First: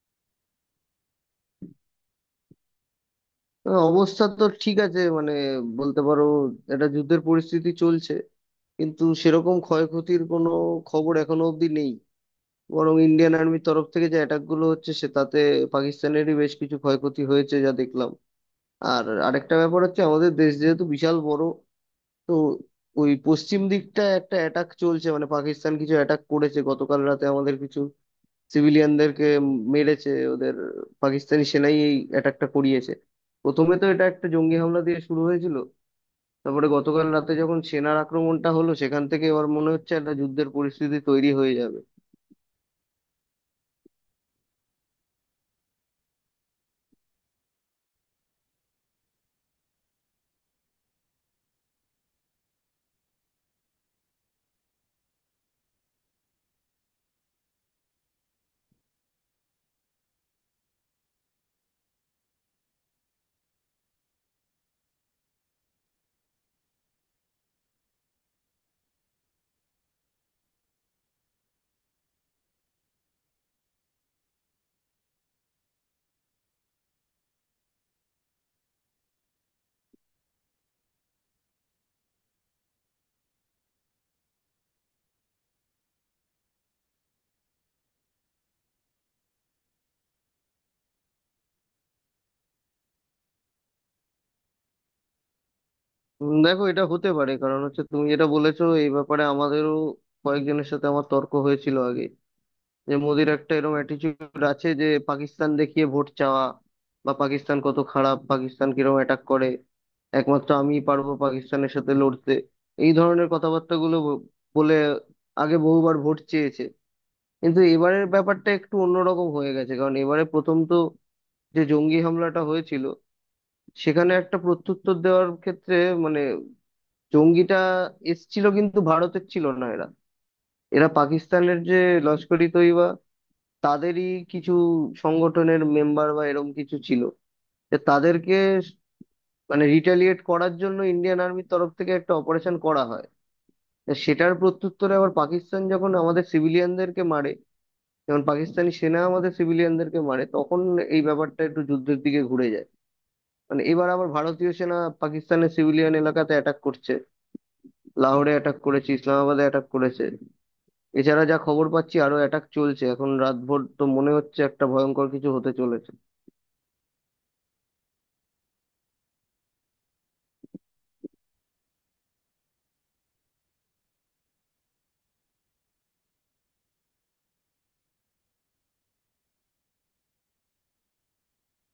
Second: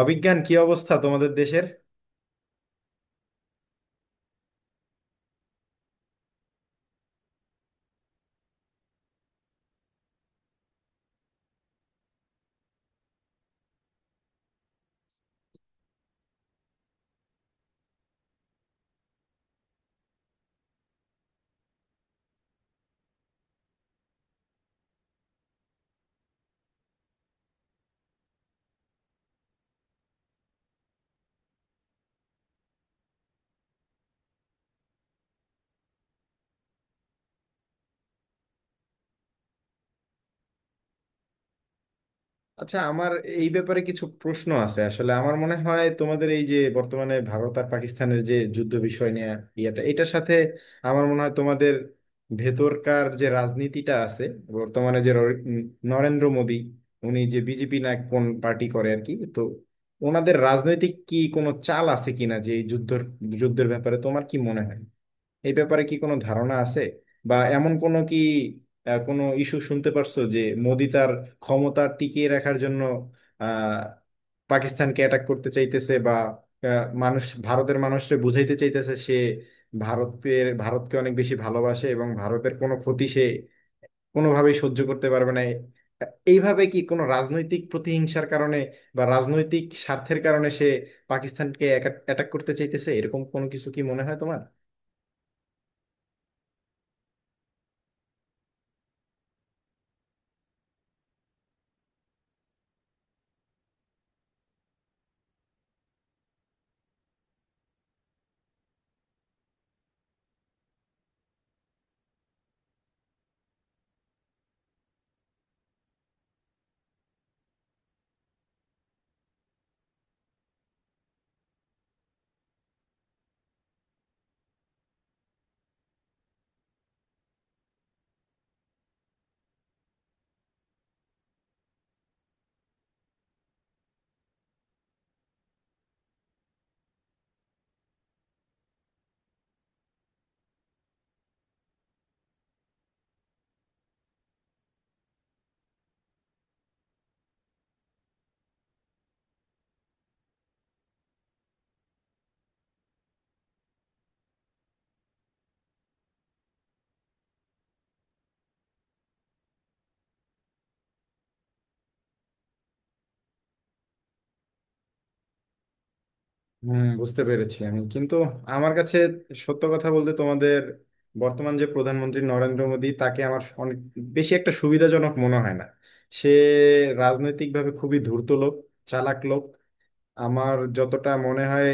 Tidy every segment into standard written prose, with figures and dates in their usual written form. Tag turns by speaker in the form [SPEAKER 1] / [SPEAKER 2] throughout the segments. [SPEAKER 1] অবিজ্ঞান কি অবস্থা তোমাদের দেশের?
[SPEAKER 2] হ্যাঁ, অবস্থা তো ঠিক আছে, মানে বলতে পারো একটা যুদ্ধের পরিস্থিতি চলছে, কিন্তু সেরকম ক্ষয়ক্ষতির কোনো খবর এখনো অবধি নেই। বরং ইন্ডিয়ান আর্মির তরফ থেকে যে অ্যাটাক গুলো হচ্ছে সে তাতে পাকিস্তানেরই বেশ কিছু ক্ষয়ক্ষতি হয়েছে যা দেখলাম। আর আরেকটা ব্যাপার হচ্ছে, আমাদের দেশ যেহেতু বিশাল বড়, তো ওই পশ্চিম দিকটা একটা অ্যাটাক চলছে, মানে পাকিস্তান কিছু অ্যাটাক করেছে গতকাল রাতে, আমাদের কিছু সিভিলিয়ানদেরকে মেরেছে। ওদের পাকিস্তানি সেনাই এই অ্যাটাকটা করিয়েছে। প্রথমে তো এটা একটা জঙ্গি হামলা দিয়ে শুরু হয়েছিল, তারপরে গতকাল রাতে যখন সেনার আক্রমণটা হলো, সেখান থেকে এবার মনে হচ্ছে একটা যুদ্ধের পরিস্থিতি তৈরি হয়ে যাবে।
[SPEAKER 1] আচ্ছা, আমার এই ব্যাপারে কিছু প্রশ্ন আছে। আসলে আমার মনে হয় তোমাদের এই যে বর্তমানে ভারত আর পাকিস্তানের যে যুদ্ধ বিষয় নিয়ে, ইয়েটা এটার সাথে আমার মনে হয় তোমাদের ভেতরকার যে রাজনীতিটা আছে বর্তমানে, যে নরেন্দ্র মোদী, উনি যে বিজেপি না কোন পার্টি করে আর কি, তো ওনাদের রাজনৈতিক কি কোনো চাল আছে কিনা যে এই যুদ্ধের ব্যাপারে তোমার কি মনে হয়? এই ব্যাপারে কি কোনো ধারণা আছে? বা এমন কোনো কি কোনো ইস্যু শুনতে পারছো যে মোদি তার ক্ষমতা টিকিয়ে রাখার জন্য আহ, পাকিস্তানকে অ্যাটাক করতে চাইতেছে? বা মানুষ, ভারতের মানুষকে বুঝাইতে চাইতেছে সে ভারতকে অনেক বেশি ভালোবাসে এবং ভারতের কোনো ক্ষতি সে কোনোভাবেই সহ্য করতে পারবে না। এইভাবে কি কোনো রাজনৈতিক প্রতিহিংসার কারণে বা রাজনৈতিক স্বার্থের কারণে সে পাকিস্তানকে অ্যাটাক করতে চাইতেছে, এরকম কোনো কিছু কি মনে হয় তোমার?
[SPEAKER 2] দেখো, এটা হতে পারে। কারণ হচ্ছে, তুমি যেটা বলেছো এই ব্যাপারে আমাদেরও কয়েকজনের সাথে আমার তর্ক হয়েছিল আগে, যে মোদির একটা এরকম অ্যাটিচিউড আছে যে পাকিস্তান দেখিয়ে ভোট চাওয়া, বা পাকিস্তান কত খারাপ, পাকিস্তান কিরকম অ্যাটাক করে, একমাত্র আমিই পারবো পাকিস্তানের সাথে লড়তে, এই ধরনের কথাবার্তাগুলো বলে আগে বহুবার ভোট চেয়েছে। কিন্তু এবারের ব্যাপারটা একটু অন্যরকম হয়ে গেছে, কারণ এবারে প্রথম তো যে জঙ্গি হামলাটা হয়েছিল, সেখানে একটা প্রত্যুত্তর দেওয়ার ক্ষেত্রে, মানে জঙ্গিটা এসছিল কিন্তু ভারতের ছিল না, এরা এরা পাকিস্তানের যে লস্কর ই তৈবা, তাদেরই কিছু সংগঠনের মেম্বার বা এরম কিছু ছিল। যে তাদেরকে, মানে রিটালিয়েট করার জন্য ইন্ডিয়ান আর্মির তরফ থেকে একটা অপারেশন করা হয়। তা সেটার প্রত্যুত্তরে আবার পাকিস্তান যখন আমাদের সিভিলিয়ানদেরকে মারে, যখন পাকিস্তানি সেনা আমাদের সিভিলিয়ানদেরকে মারে, তখন এই ব্যাপারটা একটু যুদ্ধের দিকে ঘুরে যায়। মানে এবার আবার ভারতীয় সেনা পাকিস্তানের সিভিলিয়ান এলাকাতে অ্যাটাক করছে, লাহোরে অ্যাটাক করেছে, ইসলামাবাদে অ্যাটাক করেছে। এছাড়া যা খবর পাচ্ছি আরো অ্যাটাক চলছে এখন, রাতভর তো মনে হচ্ছে একটা ভয়ঙ্কর কিছু হতে চলেছে।
[SPEAKER 1] হম, বুঝতে পেরেছি আমি। কিন্তু আমার কাছে, সত্য কথা বলতে, তোমাদের বর্তমান যে প্রধানমন্ত্রী নরেন্দ্র মোদী, তাকে আমার অনেক বেশি একটা সুবিধাজনক মনে হয় না। সে রাজনৈতিকভাবে খুবই ধূর্ত লোক, চালাক লোক, আমার যতটা মনে হয়।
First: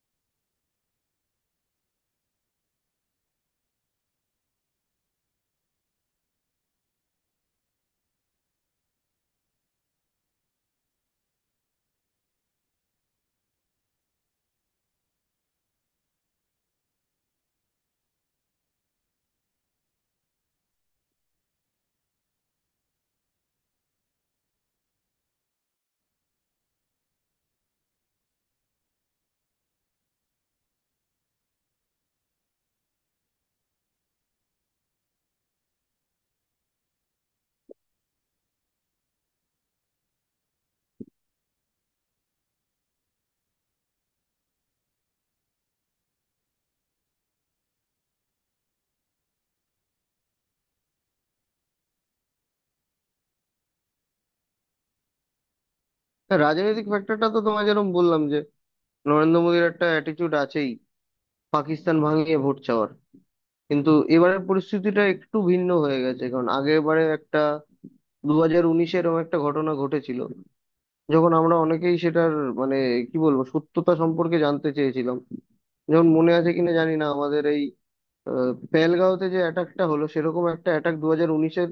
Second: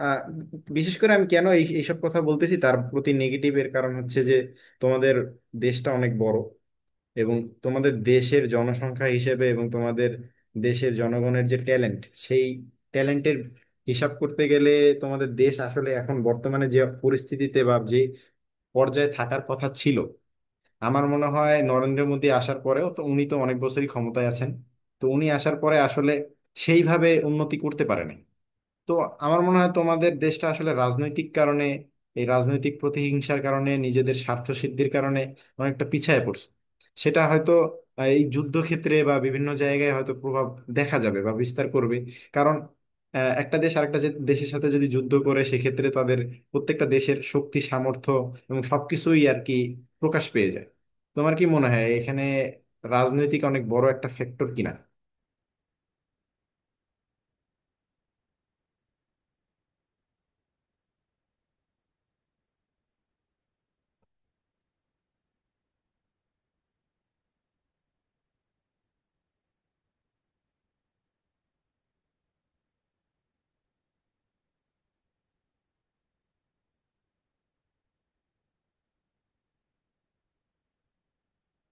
[SPEAKER 1] আহ, বিশেষ করে আমি কেন এইসব কথা বলতেছি, তার প্রতি নেগেটিভ এর কারণ হচ্ছে যে তোমাদের দেশটা অনেক বড় এবং তোমাদের দেশের জনসংখ্যা হিসেবে এবং তোমাদের দেশের জনগণের যে ট্যালেন্ট, সেই ট্যালেন্টের হিসাব করতে গেলে তোমাদের দেশ আসলে এখন বর্তমানে যে পরিস্থিতিতে বা যে পর্যায়ে থাকার কথা ছিল, আমার মনে হয় নরেন্দ্র মোদী আসার পরেও, তো উনি তো অনেক বছরই ক্ষমতায় আছেন, তো উনি আসার পরে আসলে সেইভাবে উন্নতি করতে পারেনি। তো আমার মনে হয় তোমাদের দেশটা আসলে রাজনৈতিক কারণে, এই রাজনৈতিক প্রতিহিংসার কারণে, নিজেদের স্বার্থ সিদ্ধির কারণে অনেকটা পিছায় পড়ছে। সেটা হয়তো এই যুদ্ধক্ষেত্রে বা বিভিন্ন জায়গায় হয়তো প্রভাব দেখা যাবে বা বিস্তার করবে। কারণ একটা দেশ আরেকটা দেশের সাথে যদি যুদ্ধ করে, সেক্ষেত্রে তাদের প্রত্যেকটা দেশের শক্তি সামর্থ্য এবং সবকিছুই আর কি প্রকাশ পেয়ে যায়। তোমার কি মনে হয় এখানে রাজনৈতিক অনেক বড় একটা ফ্যাক্টর কিনা?
[SPEAKER 2] হ্যাঁ, রাজনৈতিক ফ্যাক্টরটা তো তোমায় যেরকম বললাম, যে নরেন্দ্র মোদীর একটা অ্যাটিটিউড আছেই পাকিস্তান ভাঙিয়ে ভোট চাওয়ার। কিন্তু এবারের পরিস্থিতিটা একটু ভিন্ন হয়ে গেছে, কারণ আগেরবারে একটা, 2019-এ এরকম একটা ঘটনা ঘটেছিল, যখন আমরা অনেকেই সেটার, মানে কি বলবো, সত্যতা সম্পর্কে জানতে চেয়েছিলাম। যেমন মনে আছে কিনা জানি না আমাদের এই পেহেলগাঁওতে যে অ্যাটাকটা হলো, সেরকম একটা অ্যাটাক 2019-এর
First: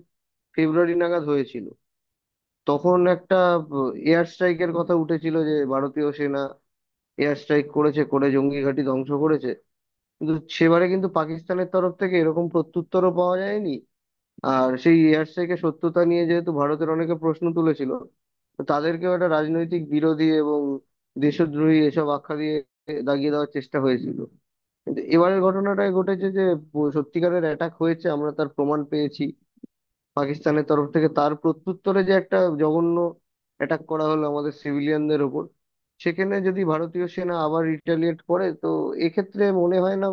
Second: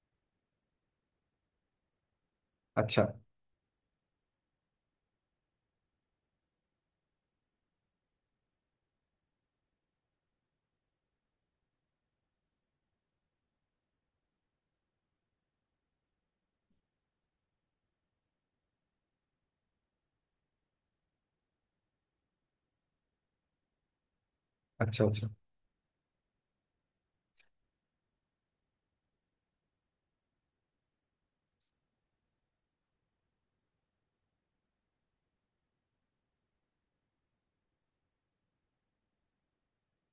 [SPEAKER 2] ফেব্রুয়ারি নাগাদ হয়েছিল। তখন
[SPEAKER 1] আচ্ছা,
[SPEAKER 2] একটা এয়ার স্ট্রাইকের কথা উঠেছিল যে ভারতীয় সেনা এয়ার স্ট্রাইক করেছে, করে জঙ্গি ঘাঁটি ধ্বংস করেছে, কিন্তু সেবারে কিন্তু পাকিস্তানের তরফ থেকে এরকম প্রত্যুত্তরও পাওয়া যায়নি। আর সেই এয়ার স্ট্রাইকের সত্যতা নিয়ে যেহেতু ভারতের অনেকে প্রশ্ন তুলেছিল, তো তাদেরকেও একটা রাজনৈতিক বিরোধী এবং দেশদ্রোহী এসব আখ্যা দিয়ে দাগিয়ে দেওয়ার চেষ্টা হয়েছিল। কিন্তু
[SPEAKER 1] আচ্ছা। আচ্ছা,
[SPEAKER 2] এবারের ঘটনাটাই ঘটেছে যে সত্যিকারের অ্যাটাক হয়েছে, আমরা তার প্রমাণ পেয়েছি। পাকিস্তানের তরফ থেকে তার প্রত্যুত্তরে যে একটা জঘন্য অ্যাটাক করা হলো আমাদের সিভিলিয়ানদের ওপর, সেখানে যদি ভারতীয় সেনা আবার রিটালিয়েট করে তো এক্ষেত্রে মনে হয় না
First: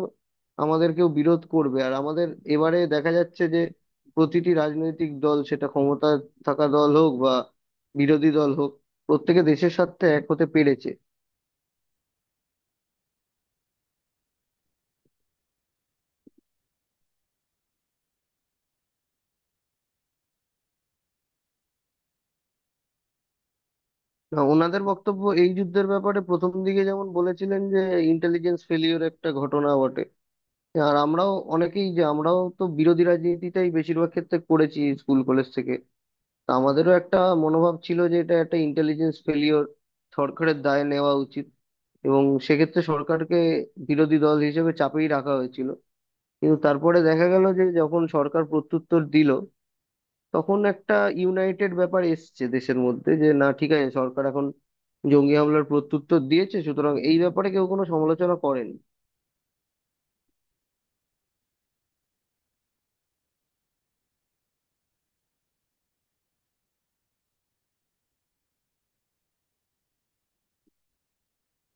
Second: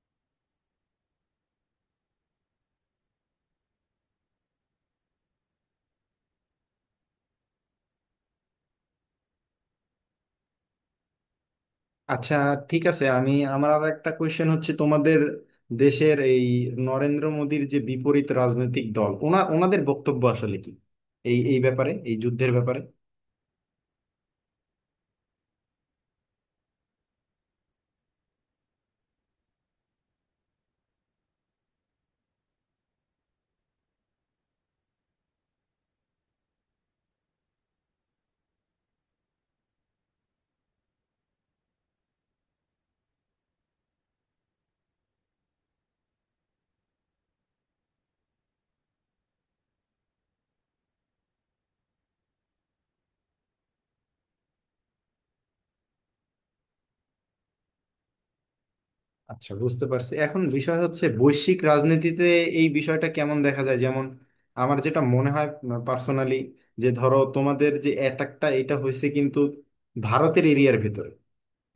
[SPEAKER 2] আমাদের কেউ বিরোধ করবে। আর আমাদের এবারে দেখা যাচ্ছে যে প্রতিটি রাজনৈতিক দল, সেটা ক্ষমতা থাকা দল হোক বা বিরোধী দল হোক, প্রত্যেকে দেশের স্বার্থে এক হতে পেরেছে।
[SPEAKER 1] আচ্ছা। ঠিক আছে, আমি, আমার আর একটা কোয়েশ্চেন হচ্ছে, তোমাদের দেশের এই নরেন্দ্র মোদীর যে বিপরীত রাজনৈতিক দল, ওনাদের বক্তব্য আসলে কি এই এই ব্যাপারে এই যুদ্ধের ব্যাপারে?
[SPEAKER 2] না, ওনাদের বক্তব্য এই যুদ্ধের ব্যাপারে প্রথম দিকে যেমন বলেছিলেন যে ইন্টেলিজেন্স ফেলিওর একটা ঘটনা বটে। আর আমরাও অনেকেই, যে আমরাও তো বিরোধী রাজনীতিটাই বেশিরভাগ ক্ষেত্রে করেছি স্কুল কলেজ থেকে, তা আমাদেরও একটা মনোভাব ছিল যে এটা একটা ইন্টেলিজেন্স ফেলিওর, সরকারের দায় নেওয়া উচিত, এবং সেক্ষেত্রে সরকারকে বিরোধী দল হিসেবে চাপেই রাখা হয়েছিল। কিন্তু তারপরে দেখা গেল যে যখন সরকার প্রত্যুত্তর দিল, তখন একটা ইউনাইটেড ব্যাপার এসছে দেশের মধ্যে, যে না ঠিক আছে সরকার এখন জঙ্গি হামলার প্রত্যুত্তর দিয়েছে, সুতরাং এই ব্যাপারে কেউ কোনো সমালোচনা করেন।
[SPEAKER 1] আচ্ছা, বুঝতে পারছি। এখন বিষয় হচ্ছে বৈশ্বিক রাজনীতিতে এই বিষয়টা কেমন দেখা যায়। যেমন আমার যেটা মনে হয় পার্সোনালি, যে ধরো তোমাদের যে অ্যাটাকটা, এটা হয়েছে কিন্তু ভারতের এরিয়ার ভিতরে।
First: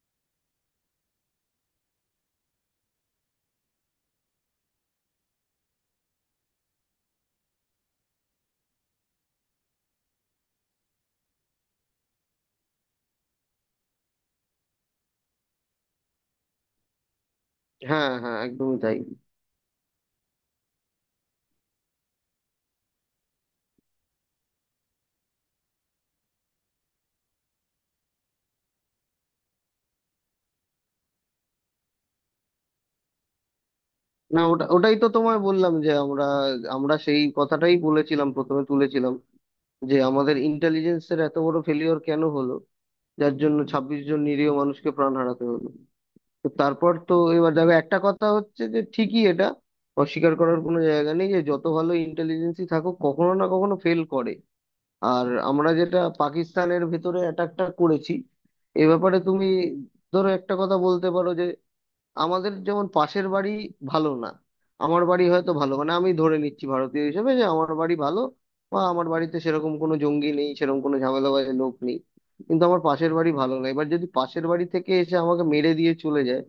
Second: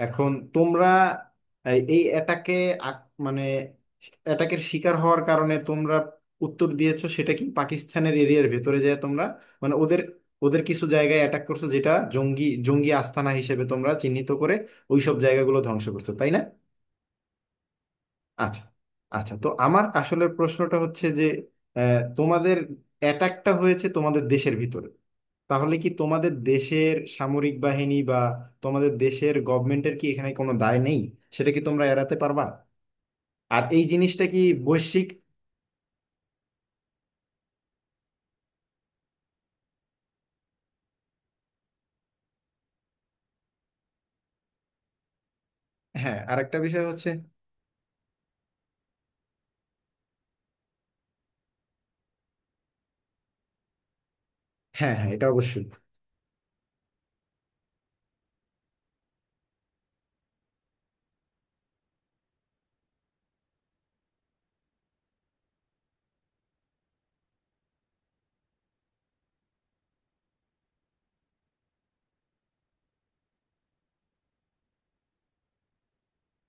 [SPEAKER 1] এখন তোমরা এই এই এটাকে, আক- মানে এটাকের শিকার হওয়ার কারণে তোমরা উত্তর দিয়েছো, সেটা কি পাকিস্তানের এরিয়ার ভেতরে যায় তোমরা, মানে ওদের, ওদের কিছু জায়গায় অ্যাটাক করছো যেটা জঙ্গি জঙ্গি আস্তানা হিসেবে তোমরা চিহ্নিত করে ওইসব জায়গাগুলো ধ্বংস করছো, তাই না?
[SPEAKER 2] হ্যাঁ হ্যাঁ,
[SPEAKER 1] আচ্ছা,
[SPEAKER 2] একদমই তাই।
[SPEAKER 1] আচ্ছা। তো আমার আসলের প্রশ্নটা হচ্ছে যে তোমাদের অ্যাটাকটা হয়েছে তোমাদের দেশের ভিতরে, তাহলে কি তোমাদের দেশের সামরিক বাহিনী বা তোমাদের দেশের গভর্নমেন্টের কি এখানে কোনো দায় নেই? সেটা কি তোমরা এড়াতে পারবা? আর এই জিনিসটা
[SPEAKER 2] না,
[SPEAKER 1] কি
[SPEAKER 2] ওটা ওটাই
[SPEAKER 1] বৈশ্বিক?
[SPEAKER 2] তো তোমায় বললাম যে আমরা, আমরা সেই কথাটাই বলেছিলাম, প্রথমে তুলেছিলাম যে আমাদের ইন্টেলিজেন্সের এত বড় ফেলিওর কেন হলো, যার জন্য 26 জন নিরীহ মানুষকে প্রাণ হারাতে হলো।
[SPEAKER 1] হ্যাঁ,
[SPEAKER 2] তো
[SPEAKER 1] আরেকটা বিষয়
[SPEAKER 2] তারপর
[SPEAKER 1] হচ্ছে।
[SPEAKER 2] তো এবার দেখো, একটা কথা হচ্ছে যে ঠিকই, এটা অস্বীকার করার কোনো জায়গা নেই যে যত ভালো ইন্টেলিজেন্সই থাকুক কখনো না কখনো ফেল করে।
[SPEAKER 1] হ্যাঁ হ্যাঁ, এটা
[SPEAKER 2] আর
[SPEAKER 1] অবশ্যই।
[SPEAKER 2] আমরা যেটা পাকিস্তানের ভেতরে অ্যাটাকটা করেছি, এ ব্যাপারে তুমি ধরো একটা কথা বলতে পারো, আমাদের যেমন পাশের বাড়ি ভালো না, আমার বাড়ি হয়তো ভালো, মানে আমি ধরে নিচ্ছি ভারতীয় হিসেবে যে আমার বাড়ি ভালো বা আমার বাড়িতে সেরকম কোনো জঙ্গি নেই, সেরকম কোনো ঝামেলাবাজ লোক নেই, কিন্তু আমার পাশের বাড়ি ভালো না। এবার যদি পাশের বাড়ি থেকে এসে আমাকে মেরে দিয়ে চলে যায়,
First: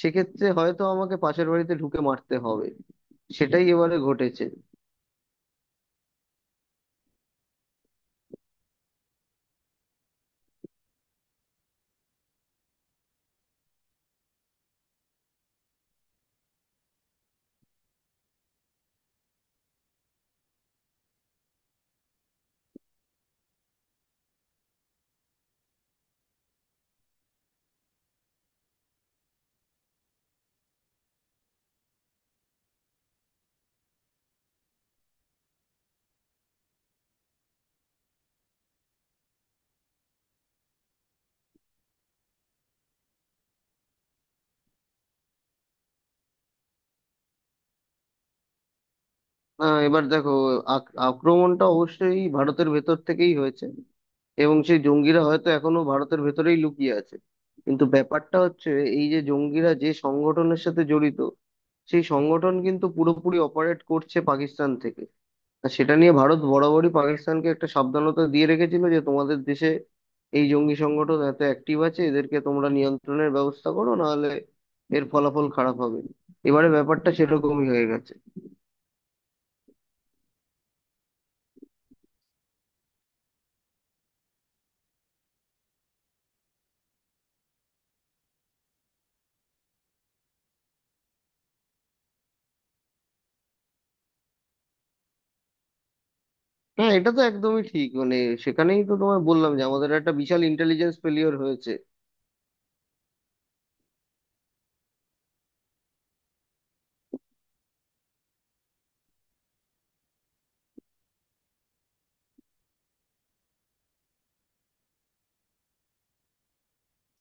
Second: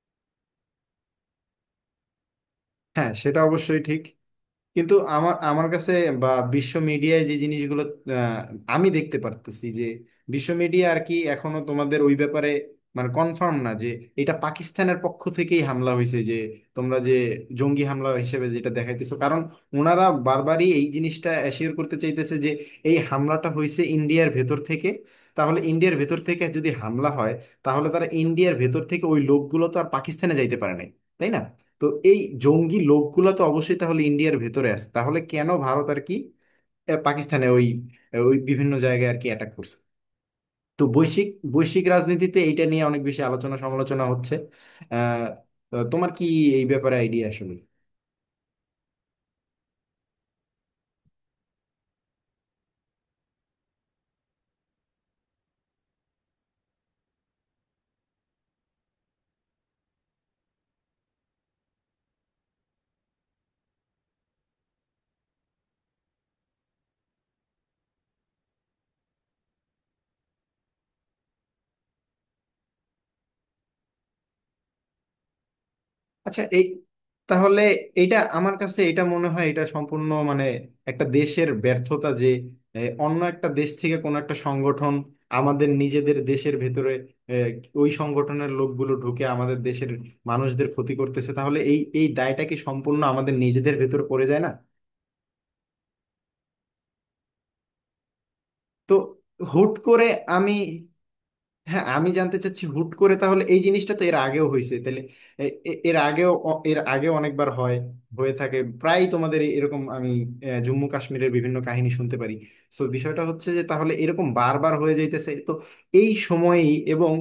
[SPEAKER 2] সেক্ষেত্রে হয়তো আমাকে পাশের বাড়িতে ঢুকে মারতে হবে।
[SPEAKER 1] হ্যাঁ, সেটা
[SPEAKER 2] সেটাই
[SPEAKER 1] অবশ্যই
[SPEAKER 2] এবারে
[SPEAKER 1] ঠিক।
[SPEAKER 2] ঘটেছে।
[SPEAKER 1] কিন্তু আমার আমার কাছে বা বিশ্ব মিডিয়ায় যে জিনিসগুলো আহ, আমি দেখতে পারতেছি, যে বিশ্ব মিডিয়া আর কি এখনো তোমাদের ওই ব্যাপারে, মানে কনফার্ম না, যে এটা পাকিস্তানের পক্ষ থেকেই হামলা হয়েছে, যে তোমরা যে জঙ্গি হামলা হিসেবে যেটা দেখাইতেছো। কারণ ওনারা বারবারই এই জিনিসটা অ্যাসিওর করতে চাইতেছে যে এই হামলাটা হয়েছে ইন্ডিয়ার ভেতর থেকে। তাহলে ইন্ডিয়ার ভেতর থেকে যদি হামলা হয়, তাহলে তারা ইন্ডিয়ার ভেতর থেকে, ওই লোকগুলো তো আর পাকিস্তানে যাইতে পারে নাই, তাই না? তো এই জঙ্গি লোকগুলা তো অবশ্যই তাহলে ইন্ডিয়ার ভেতরে আছে, তাহলে কেন ভারত আর কি পাকিস্তানে ওই ওই বিভিন্ন জায়গায় আর কি অ্যাটাক করছে? তো বৈশ্বিক বৈশ্বিক রাজনীতিতে এইটা নিয়ে অনেক বেশি আলোচনা সমালোচনা হচ্ছে। আহ তো তোমার কি এই ব্যাপারে আইডিয়া আসলে?
[SPEAKER 2] না এবার দেখো, আক্রমণটা অবশ্যই ভারতের ভেতর থেকেই হয়েছে, এবং সেই জঙ্গিরা হয়তো এখনো ভারতের ভেতরেই লুকিয়ে আছে। কিন্তু ব্যাপারটা হচ্ছে, এই যে জঙ্গিরা যে সংগঠনের সাথে জড়িত, সেই সংগঠন কিন্তু পুরোপুরি অপারেট করছে পাকিস্তান থেকে। আর সেটা নিয়ে ভারত বরাবরই পাকিস্তানকে একটা সাবধানতা দিয়ে রেখেছিল যে তোমাদের দেশে এই জঙ্গি সংগঠন এত অ্যাক্টিভ আছে, এদেরকে তোমরা নিয়ন্ত্রণের ব্যবস্থা করো, নাহলে এর ফলাফল খারাপ হবে।
[SPEAKER 1] আচ্ছা, এই
[SPEAKER 2] এবারে ব্যাপারটা
[SPEAKER 1] তাহলে,
[SPEAKER 2] সেরকমই হয়ে গেছে।
[SPEAKER 1] এটা আমার কাছে এটা মনে হয় এটা সম্পূর্ণ মানে একটা দেশের ব্যর্থতা, যে এ, অন্য একটা দেশ থেকে কোনো একটা সংগঠন আমাদের নিজেদের দেশের ভেতরে, এ, ওই সংগঠনের লোকগুলো ঢুকে আমাদের দেশের মানুষদের ক্ষতি করতেছে, তাহলে এই এই দায়টা কি সম্পূর্ণ আমাদের নিজেদের ভেতর পড়ে যায় না?
[SPEAKER 2] না এটা তো একদমই ঠিক, মানে সেখানেই তো
[SPEAKER 1] তো
[SPEAKER 2] তোমায় বললাম যে
[SPEAKER 1] হুট
[SPEAKER 2] আমাদের
[SPEAKER 1] করে,
[SPEAKER 2] একটা বিশাল
[SPEAKER 1] আমি,
[SPEAKER 2] ইন্টেলিজেন্স ফেলিওর হয়েছে।
[SPEAKER 1] হ্যাঁ আমি জানতে চাচ্ছি, হুট করে তাহলে এই জিনিসটা, তো এর আগেও হয়েছে তাহলে। এর আগেও অনেকবার হয়, হয়ে থাকে প্রায় তোমাদের এরকম। আমি জম্মু কাশ্মীরের বিভিন্ন কাহিনী শুনতে পারি। সো বিষয়টা হচ্ছে যে তাহলে এরকম বারবার হয়ে যাইতেছে, তো এই সময়ই এবং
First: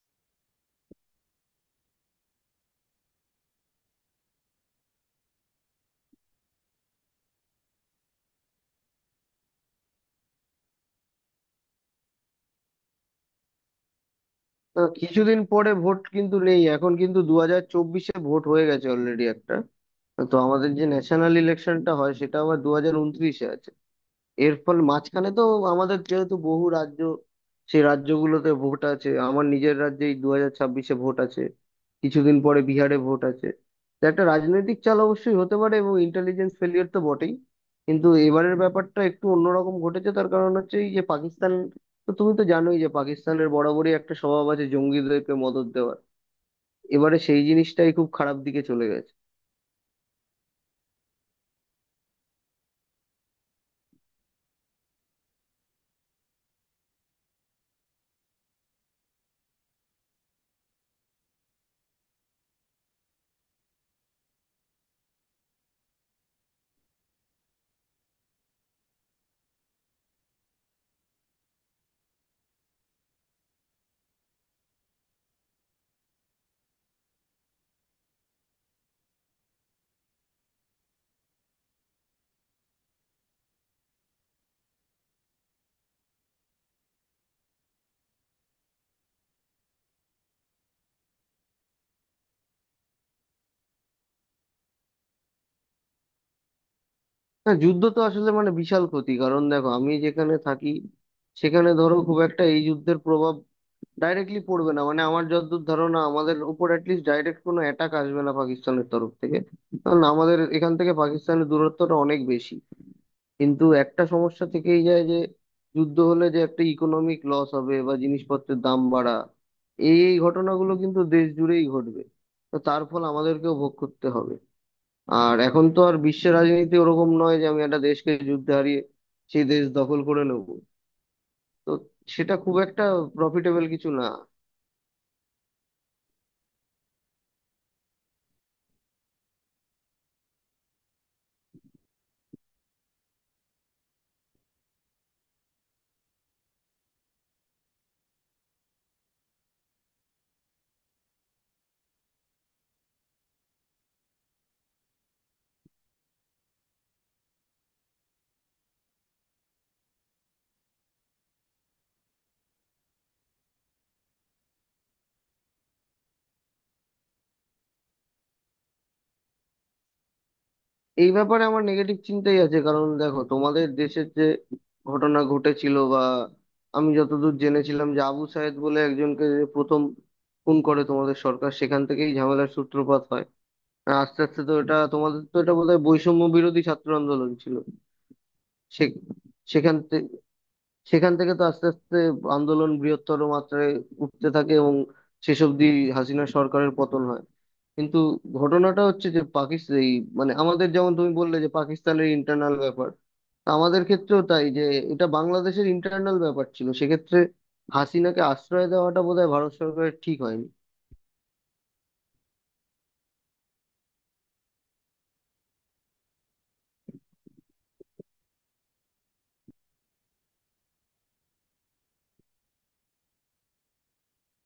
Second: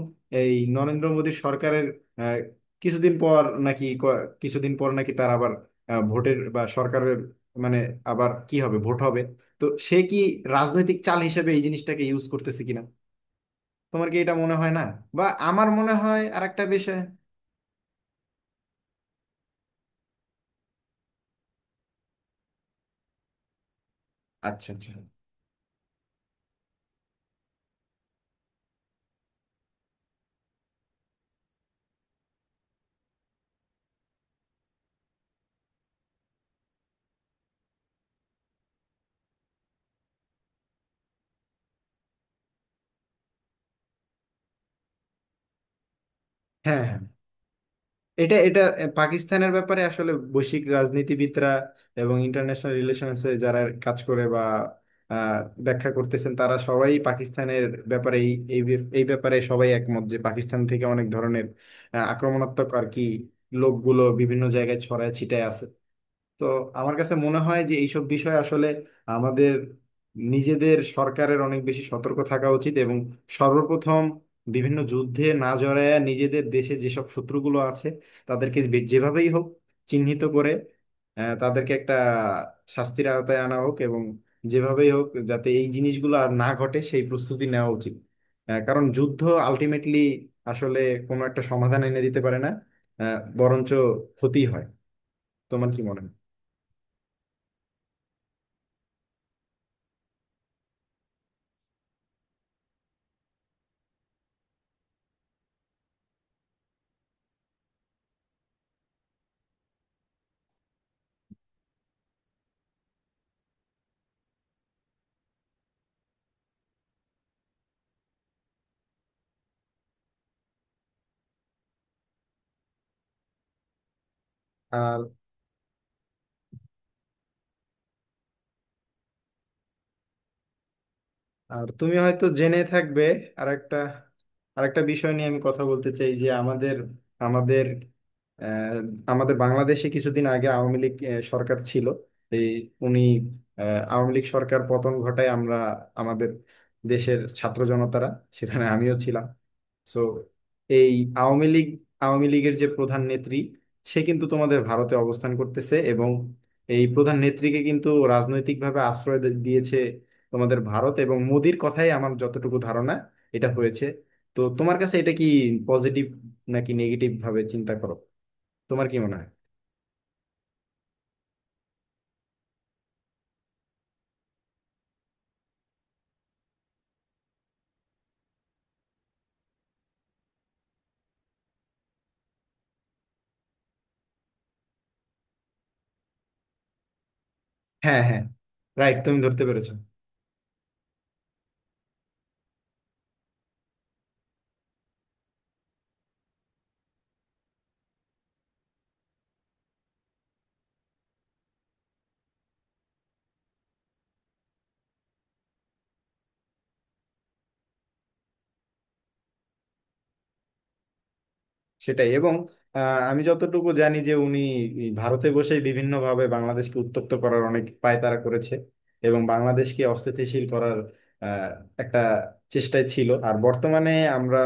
[SPEAKER 1] এই নরেন্দ্র মোদীর সরকারের আহ, কিছুদিন পর নাকি ক- কিছুদিন পর নাকি তার আবার ভোটের বা সরকারের, মানে, আবার কি হবে, ভোট হবে? তো সে কি রাজনৈতিক চাল হিসেবে এই জিনিসটাকে ইউজ করতেছে কিনা, তোমার কি এটা মনে হয় না? বা
[SPEAKER 2] কিছুদিন
[SPEAKER 1] আমার
[SPEAKER 2] পরে
[SPEAKER 1] মনে
[SPEAKER 2] ভোট
[SPEAKER 1] হয়
[SPEAKER 2] কিন্তু নেই
[SPEAKER 1] আরেকটা
[SPEAKER 2] এখন,
[SPEAKER 1] বিষয়।
[SPEAKER 2] কিন্তু 2024-এ ভোট হয়ে গেছে অলরেডি একটা। তো আমাদের যে ন্যাশনাল ইলেকশনটা হয় সেটা আবার 2029-এ আছে। এর
[SPEAKER 1] আচ্ছা,
[SPEAKER 2] ফলে
[SPEAKER 1] আচ্ছা।
[SPEAKER 2] মাঝখানে তো আমাদের যেহেতু বহু রাজ্য, সেই রাজ্যগুলোতে ভোট আছে, আমার নিজের রাজ্যেই 2026-এ ভোট আছে, কিছুদিন পরে বিহারে ভোট আছে। তো একটা রাজনৈতিক চাল অবশ্যই হতে পারে, এবং ইন্টেলিজেন্স ফেলিয়ার তো বটেই। কিন্তু এবারের ব্যাপারটা একটু অন্যরকম ঘটেছে, তার কারণ হচ্ছে এই যে পাকিস্তান, তো তুমি তো জানোই যে পাকিস্তানের বরাবরই একটা স্বভাব আছে জঙ্গিদেরকে মদদ দেওয়ার।
[SPEAKER 1] হ্যাঁ হ্যাঁ,
[SPEAKER 2] এবারে সেই জিনিসটাই খুব
[SPEAKER 1] এটা
[SPEAKER 2] খারাপ
[SPEAKER 1] এটা
[SPEAKER 2] দিকে চলে গেছে।
[SPEAKER 1] পাকিস্তানের ব্যাপারে আসলে বৈশ্বিক রাজনীতিবিদরা এবং ইন্টারন্যাশনাল রিলেশনসে যারা কাজ করে বা আহ, ব্যাখ্যা করতেছেন, তারা সবাই পাকিস্তানের ব্যাপারে এই এই ব্যাপ- এই ব্যাপারে সবাই একমত যে পাকিস্তান থেকে অনেক ধরনের আক্রমণাত্মক আর কি লোকগুলো বিভিন্ন জায়গায় ছড়ায় ছিটায় আছে। তো আমার কাছে মনে হয় যে এইসব বিষয়ে আসলে আমাদের নিজেদের সরকারের অনেক বেশি সতর্ক থাকা উচিত এবং সর্বপ্রথম বিভিন্ন যুদ্ধে না জড়ায় নিজেদের দেশে যেসব শত্রুগুলো আছে তাদেরকে যেভাবেই হোক চিহ্নিত করে তাদেরকে একটা শাস্তির আওতায় আনা হোক এবং যেভাবেই হোক যাতে এই জিনিসগুলো আর না ঘটে সেই প্রস্তুতি নেওয়া উচিত। কারণ যুদ্ধ আলটিমেটলি আসলে কোনো একটা সমাধান এনে দিতে পারে না, বরঞ্চ ক্ষতি হয়। তোমার কি মনে হয়?
[SPEAKER 2] না যুদ্ধ তো আসলে মানে বিশাল ক্ষতি, কারণ দেখো আমি যেখানে থাকি সেখানে ধরো খুব একটা এই যুদ্ধের প্রভাব ডাইরেক্টলি পড়বে না, মানে আমার যতদূর ধারণা আমাদের উপর অ্যাটলিস্ট ডাইরেক্ট কোনো অ্যাটাক আসবে না পাকিস্তানের তরফ থেকে, কারণ আমাদের এখান থেকে পাকিস্তানের দূরত্বটা অনেক বেশি। কিন্তু একটা সমস্যা থেকেই যায় যে যুদ্ধ হলে যে একটা ইকোনমিক লস হবে বা জিনিসপত্রের দাম বাড়া, এই এই ঘটনাগুলো কিন্তু দেশ জুড়েই ঘটবে, তো তার ফল আমাদেরকেও ভোগ করতে হবে।
[SPEAKER 1] আর
[SPEAKER 2] আর এখন তো আর বিশ্বের রাজনীতি ওরকম নয় যে আমি একটা দেশকে যুদ্ধে হারিয়ে সেই দেশ দখল করে নেব,
[SPEAKER 1] আর
[SPEAKER 2] তো
[SPEAKER 1] তুমি হয়তো
[SPEAKER 2] সেটা খুব
[SPEAKER 1] জেনে
[SPEAKER 2] একটা
[SPEAKER 1] থাকবে, আর
[SPEAKER 2] প্রফিটেবল
[SPEAKER 1] একটা,
[SPEAKER 2] কিছু না।
[SPEAKER 1] আর একটা বিষয় নিয়ে আমি কথা বলতে চাই, যে আমাদের আমাদের আহ, আমাদের বাংলাদেশে কিছুদিন আগে আওয়ামী লীগ সরকার ছিল। এই উনি, আওয়ামী লীগ সরকার পতন ঘটায় আমরা, আমাদের দেশের ছাত্র জনতারা, সেখানে আমিও ছিলাম। সো এই আওয়ামী লীগ, আওয়ামী লীগের যে প্রধান নেত্রী, সে কিন্তু তোমাদের ভারতে অবস্থান করতেছে এবং এই প্রধান নেত্রীকে কিন্তু রাজনৈতিকভাবে আশ্রয় দিয়েছে তোমাদের ভারত এবং মোদির কথাই, আমার যতটুকু ধারণা এটা হয়েছে। তো তোমার কাছে এটা কি পজিটিভ নাকি নেগেটিভ ভাবে চিন্তা করো, তোমার কি মনে হয়?
[SPEAKER 2] এই ব্যাপারে আমার নেগেটিভ চিন্তাই আছে, কারণ দেখো তোমাদের দেশের যে ঘটনা ঘটেছিল, বা আমি যতদূর জেনেছিলাম যে আবু সায়েদ বলে একজনকে যে প্রথম খুন করে তোমাদের সরকার, সেখান থেকেই ঝামেলার সূত্রপাত হয়। আর আস্তে আস্তে তো এটা তোমাদের, তো এটা বোধহয় বৈষম্য বিরোধী ছাত্র আন্দোলন ছিল।
[SPEAKER 1] হ্যাঁ হ্যাঁ,
[SPEAKER 2] সে-
[SPEAKER 1] রাইট, তুমি ধরতে পেরেছো।
[SPEAKER 2] সেখান থেকে সেখান থেকে তো আস্তে আস্তে আন্দোলন বৃহত্তর মাত্রায় উঠতে থাকে এবং শেষ অবধি হাসিনা সরকারের পতন হয়। কিন্তু ঘটনাটা হচ্ছে যে পাকিস্তান এই, মানে আমাদের যেমন তুমি বললে যে পাকিস্তানের ইন্টারনাল ব্যাপার, তা আমাদের ক্ষেত্রেও তাই যে এটা বাংলাদেশের ইন্টারনাল ব্যাপার ছিল, সেক্ষেত্রে হাসিনাকে আশ্রয় দেওয়াটা বোধহয় ভারত সরকারের ঠিক হয়নি।
[SPEAKER 1] সেটাই, এবং আহ, আমি যতটুকু জানি যে উনি এই ভারতে বসেই বিভিন্নভাবে বাংলাদেশকে উত্তপ্ত করার অনেক পায়তারা করেছে এবং বাংলাদেশকে অস্থিতিশীল করার আহ, একটা চেষ্টায় ছিল। আর বর্তমানে আমরা,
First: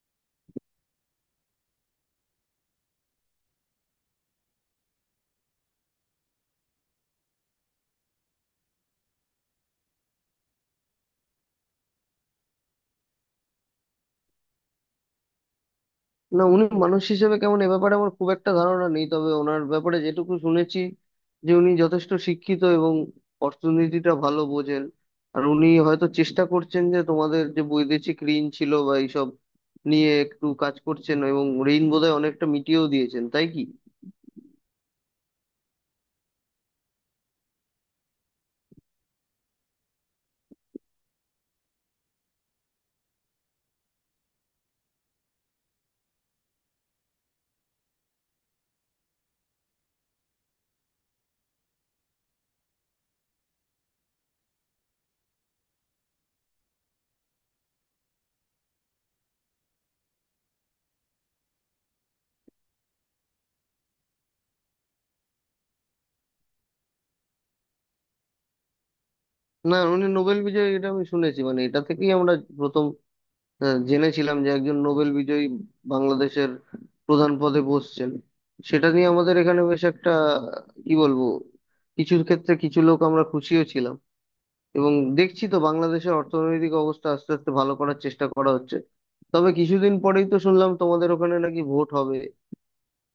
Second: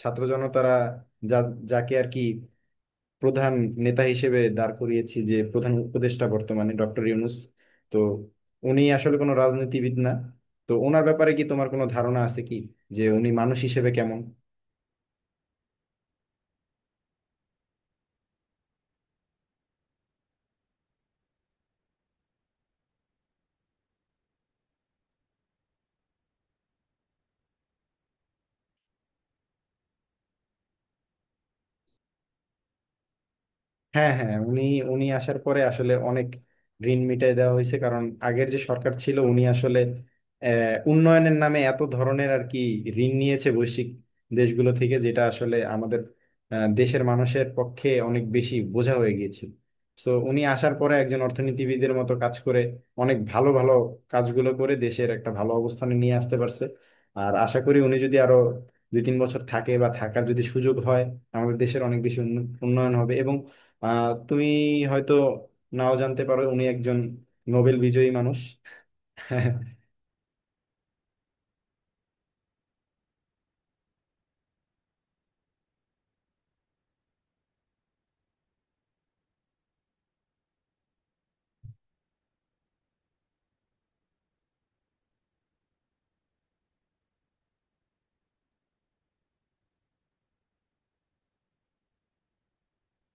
[SPEAKER 1] ছাত্র জনতারা, যা, যাকে আর কি প্রধান নেতা হিসেবে দাঁড় করিয়েছি, যে প্রধান উপদেষ্টা বর্তমানে ডক্টর ইউনূস, তো উনি আসলে কোনো রাজনীতিবিদ না। তো ওনার ব্যাপারে কি তোমার কোনো ধারণা আছে কি, যে উনি মানুষ হিসেবে কেমন?
[SPEAKER 2] না উনি মানুষ হিসেবে কেমন এ ব্যাপারে আমার খুব একটা ধারণা নেই, তবে ওনার ব্যাপারে যেটুকু শুনেছি যে উনি যথেষ্ট শিক্ষিত এবং অর্থনীতিটা ভালো বোঝেন। আর উনি হয়তো চেষ্টা করছেন যে তোমাদের যে বৈদেশিক ঋণ ছিল বা এইসব নিয়ে একটু কাজ করছেন, এবং ঋণ বোধহয় অনেকটা মিটিয়েও দিয়েছেন তাই কি?
[SPEAKER 1] হ্যাঁ হ্যাঁ, উনি উনি আসার পরে আসলে অনেক ঋণ মিটাই দেওয়া হয়েছে। কারণ আগের যে সরকার ছিল উনি আসলে উন্নয়নের নামে এত ধরনের আর কি ঋণ নিয়েছে বৈশ্বিক দেশগুলো থেকে, যেটা আসলে আমাদের দেশের মানুষের পক্ষে অনেক বেশি বোঝা হয়ে গিয়েছিল। তো উনি আসার পরে একজন অর্থনীতিবিদের মতো কাজ করে অনেক ভালো ভালো কাজগুলো করে দেশের একটা ভালো অবস্থানে নিয়ে আসতে পারছে। আর আশা করি উনি যদি আরো দুই তিন বছর থাকে বা থাকার যদি সুযোগ হয়, আমাদের দেশের অনেক বেশি উন্নয়ন হবে। এবং আহ তুমি হয়তো নাও জানতে পারো, উনি একজন নোবেল বিজয়ী মানুষ।
[SPEAKER 2] না উনি নোবেল বিজয়ী, এটা আমি শুনেছি, মানে এটা থেকেই আমরা জেনেছিলাম যে একজন নোবেল বিজয়ী বাংলাদেশের প্রধান পদে বসছেন। সেটা নিয়ে আমাদের এখানে বেশ একটা, কি বলবো, কিছু ক্ষেত্রে কিছু লোক আমরা খুশিও ছিলাম। এবং দেখছি তো বাংলাদেশের অর্থনৈতিক অবস্থা আস্তে আস্তে ভালো করার চেষ্টা করা হচ্ছে। তবে কিছুদিন পরেই তো শুনলাম তোমাদের ওখানে নাকি ভোট হবে,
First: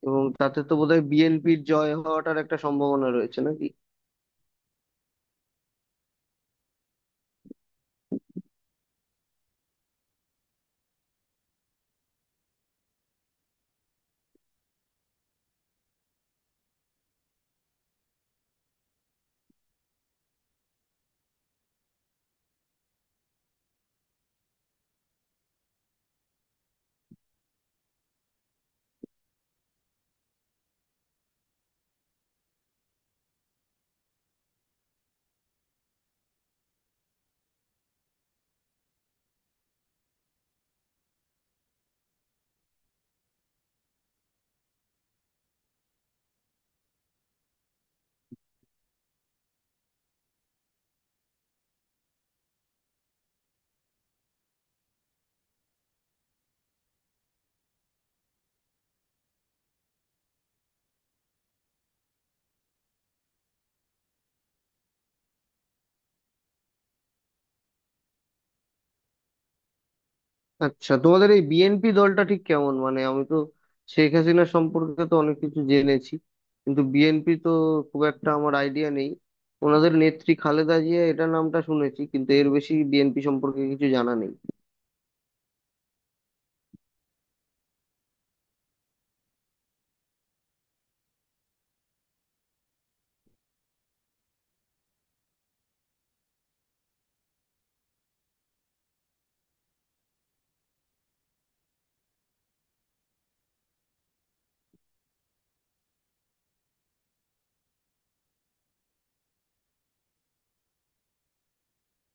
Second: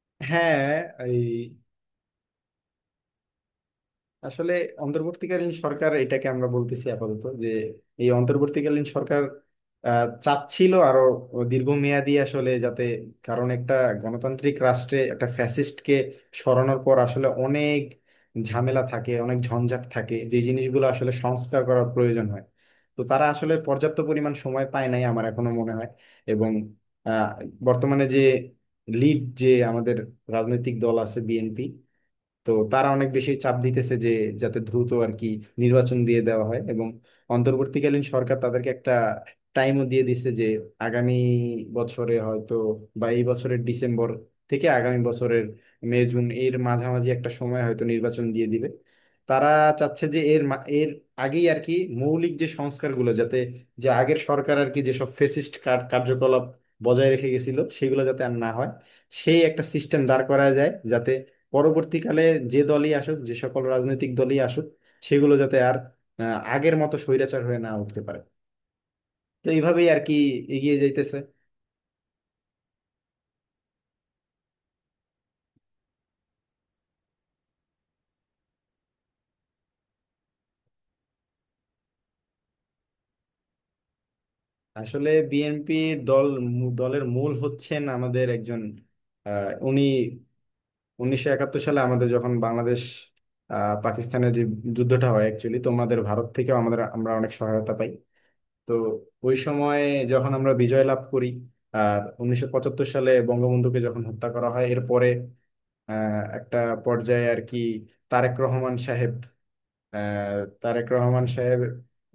[SPEAKER 2] এবং তাতে তো
[SPEAKER 1] হ্যাঁ,
[SPEAKER 2] বোধহয়
[SPEAKER 1] এই
[SPEAKER 2] বিএনপির জয় হওয়াটার একটা সম্ভাবনা রয়েছে নাকি?
[SPEAKER 1] আসলে অন্তর্বর্তীকালীন সরকার, এটাকে আমরা বলতেছি আপাতত যে, এই অন্তর্বর্তীকালীন সরকার চাচ্ছিল আরো দীর্ঘমেয়াদী, আসলে যাতে, কারণ একটা গণতান্ত্রিক রাষ্ট্রে একটা ফ্যাসিস্টকে সরানোর পর আসলে অনেক ঝামেলা থাকে, অনেক ঝঞ্ঝাট থাকে, যে জিনিসগুলো আসলে সংস্কার করার প্রয়োজন হয়। তো তারা আসলে পর্যাপ্ত পরিমাণ সময় পায় নাই, আমার এখনো মনে হয়। এবং আহ, বর্তমানে যে লিড, যে আমাদের রাজনৈতিক দল আছে বিএনপি, তো তারা অনেক বেশি চাপ দিতেছে যে যাতে দ্রুত আর কি নির্বাচন দিয়ে দেওয়া হয়। এবং অন্তর্বর্তীকালীন সরকার তাদেরকে একটা টাইমও দিয়ে দিচ্ছে, যে আগামী বছরে হয়তো বা এই বছরের ডিসেম্বর থেকে আগামী বছরের মে জুন এর মাঝামাঝি একটা সময় হয়তো নির্বাচন দিয়ে দিবে। তারা চাচ্ছে যে এর আগেই আর কি মৌলিক যে সংস্কারগুলো যাতে, যে আগের সরকার আর কি যেসব ফেসিস্ট কার্যকলাপ বজায় রেখে গেছিল সেগুলো যাতে আর না হয়, সেই একটা সিস্টেম দাঁড় করা যায় যাতে পরবর্তীকালে যে দলই আসুক, যে সকল রাজনৈতিক দলই আসুক, সেগুলো যাতে আর আগের মতো স্বৈরাচার হয়ে না উঠতে পারে। তো এইভাবেই আর কি এগিয়ে
[SPEAKER 2] আচ্ছা
[SPEAKER 1] যাইতেছে।
[SPEAKER 2] তোমাদের এই বিএনপি দলটা ঠিক কেমন? মানে আমি তো শেখ হাসিনা সম্পর্কে তো অনেক কিছু জেনেছি, কিন্তু বিএনপি তো খুব একটা আমার আইডিয়া নেই। ওনাদের নেত্রী খালেদা জিয়া, এটা নামটা শুনেছি, কিন্তু এর বেশি বিএনপি সম্পর্কে কিছু জানা নেই।
[SPEAKER 1] আসলে বিএনপি দল, দলের মূল হচ্ছেন আমাদের একজন, উনি 1971 সালে আমাদের যখন বাংলাদেশ পাকিস্তানের যে যুদ্ধটা হয়, অ্যাকচুয়ালি তোমাদের ভারত থেকেও আমাদের, আমরা অনেক সহায়তা পাই। তো ওই সময় যখন আমরা বিজয় লাভ করি, আর 1975 সালে বঙ্গবন্ধুকে যখন হত্যা করা হয়, এরপরে একটা পর্যায়ে আর কি তারেক রহমান সাহেব, আহ, তারেক রহমান সাহেব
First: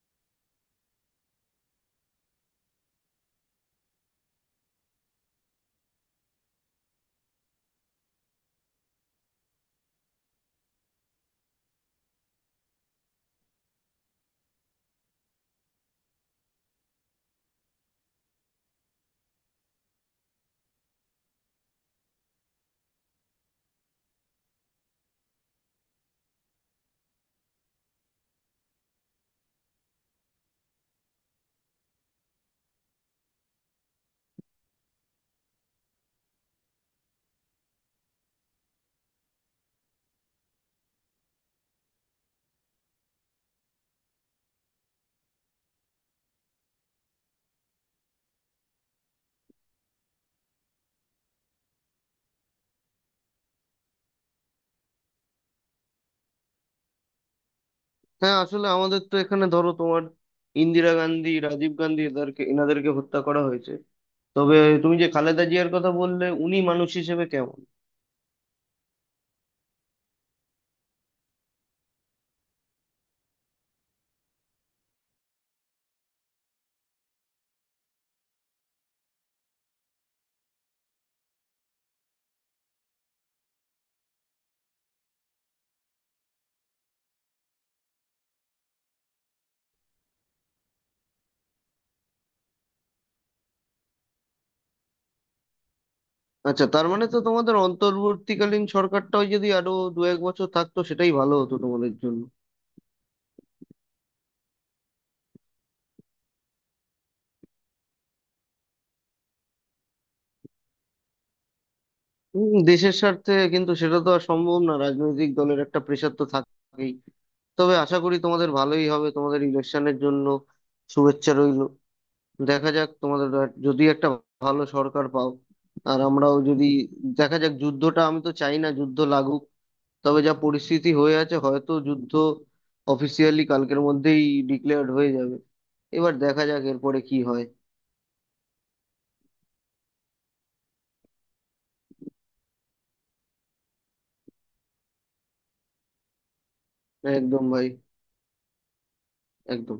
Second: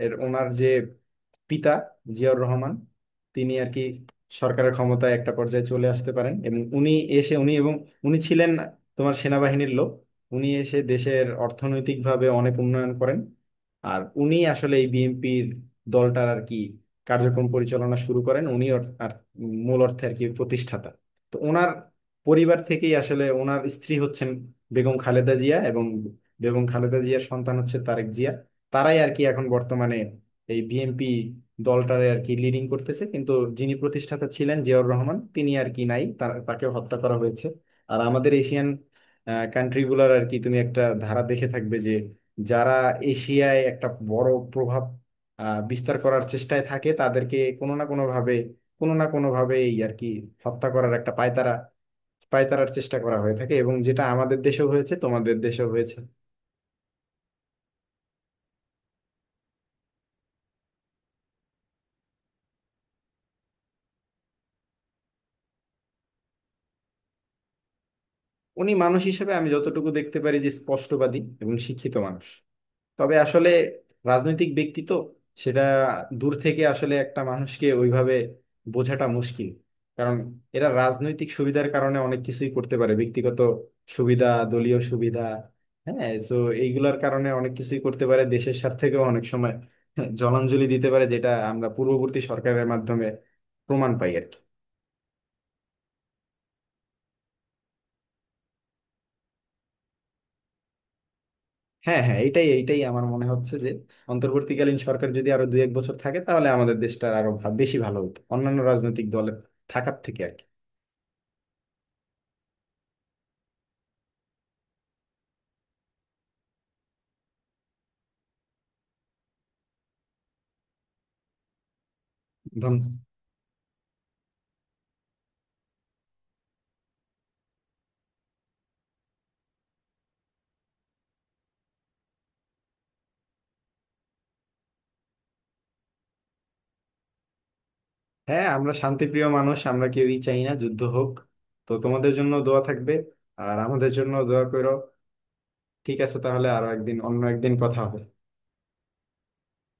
[SPEAKER 1] এর ওনার যে পিতা জিয়াউর রহমান, তিনি আর কি সরকারের ক্ষমতায় একটা পর্যায়ে চলে আসতে পারেন। এবং এসে উনি এবং উনি ছিলেন তোমার সেনাবাহিনীর লোক। উনি এসে দেশের অর্থনৈতিকভাবে অনেক উন্নয়ন করেন। আর উনি আসলে এই বিএনপির দলটার আর কি কার্যক্রম পরিচালনা শুরু করেন। উনি অর- আর মূল অর্থে আর কি প্রতিষ্ঠাতা। তো ওনার পরিবার থেকেই আসলে, ওনার স্ত্রী হচ্ছেন বেগম খালেদা জিয়া এবং বেগম খালেদা জিয়ার সন্তান হচ্ছে তারেক জিয়া। তারাই আর কি এখন বর্তমানে এই বিএনপি দলটারে আর কি লিডিং করতেছে। কিন্তু যিনি প্রতিষ্ঠাতা ছিলেন জিয়াউর রহমান, তিনি আর কি নাই, তাকে হত্যা করা হয়েছে। আর আমাদের এশিয়ান কান্ট্রিগুলোর আর কি তুমি একটা ধারা দেখে থাকবে, যে যারা এশিয়ায় একটা বড় প্রভাব বিস্তার করার চেষ্টায় থাকে তাদেরকে কোনো না কোনোভাবে এই আর কি হত্যা করার একটা পায়তারার চেষ্টা করা হয়ে থাকে। এবং যেটা আমাদের দেশেও হয়েছে, তোমাদের দেশেও হয়েছে।
[SPEAKER 2] হ্যাঁ আসলে আমাদের তো এখানে ধরো তোমার ইন্দিরা গান্ধী, রাজীব গান্ধী, এদেরকে এনাদেরকে হত্যা করা হয়েছে। তবে তুমি যে খালেদা জিয়ার কথা বললে, উনি মানুষ হিসেবে কেমন?
[SPEAKER 1] উনি মানুষ হিসেবে, আমি যতটুকু দেখতে পারি, যে স্পষ্টবাদী এবং শিক্ষিত মানুষ। তবে আসলে রাজনৈতিক ব্যক্তি তো, সেটা দূর থেকে আসলে একটা মানুষকে ওইভাবে বোঝাটা মুশকিল। কারণ এরা রাজনৈতিক সুবিধার কারণে অনেক কিছুই করতে পারে, ব্যক্তিগত সুবিধা, দলীয় সুবিধা, হ্যাঁ, তো এইগুলার কারণে অনেক কিছুই করতে পারে। দেশের স্বার্থেও অনেক সময় জলাঞ্জলি দিতে পারে, যেটা আমরা পূর্ববর্তী সরকারের মাধ্যমে প্রমাণ পাই আর কি।
[SPEAKER 2] আচ্ছা তার মানে তো তোমাদের অন্তর্বর্তীকালীন সরকারটাও যদি আরো দু এক বছর থাকতো সেটাই ভালো হতো তোমাদের
[SPEAKER 1] হ্যাঁ হ্যাঁ,
[SPEAKER 2] জন্য।
[SPEAKER 1] এটাই এটাই আমার মনে হচ্ছে যে অন্তর্বর্তীকালীন সরকার যদি আরো দুই এক বছর থাকে তাহলে আমাদের দেশটার আরো বেশি ভালো হতো অন্যান্য রাজনৈতিক দলের থাকার থেকে আর কি।
[SPEAKER 2] দেশের স্বার্থে, কিন্তু সেটা তো আর সম্ভব না, রাজনৈতিক দলের একটা প্রেশার তো থাকেই। তবে আশা করি তোমাদের ভালোই হবে। তোমাদের ইলেকশনের জন্য শুভেচ্ছা রইল। দেখা যাক
[SPEAKER 1] ধন্য-
[SPEAKER 2] তোমাদের যদি একটা ভালো সরকার পাও। আর আমরাও যদি, দেখা যাক যুদ্ধটা, আমি তো চাই না যুদ্ধ লাগুক, তবে যা পরিস্থিতি হয়ে আছে হয়তো যুদ্ধ অফিসিয়ালি কালকের মধ্যেই ডিক্লেয়ার্ড হয়ে যাবে। এবার দেখা যাক এরপরে কি হয়।
[SPEAKER 1] হ্যাঁ, আমরা শান্তিপ্রিয় মানুষ, আমরা কেউই চাই না যুদ্ধ হোক। তো তোমাদের জন্য দোয়া থাকবে, আর আমাদের জন্য দোয়া করো। ঠিক আছে, তাহলে আরো একদিন, অন্য
[SPEAKER 2] একদম
[SPEAKER 1] একদিন
[SPEAKER 2] ভাই,
[SPEAKER 1] কথা হবে।
[SPEAKER 2] একদম।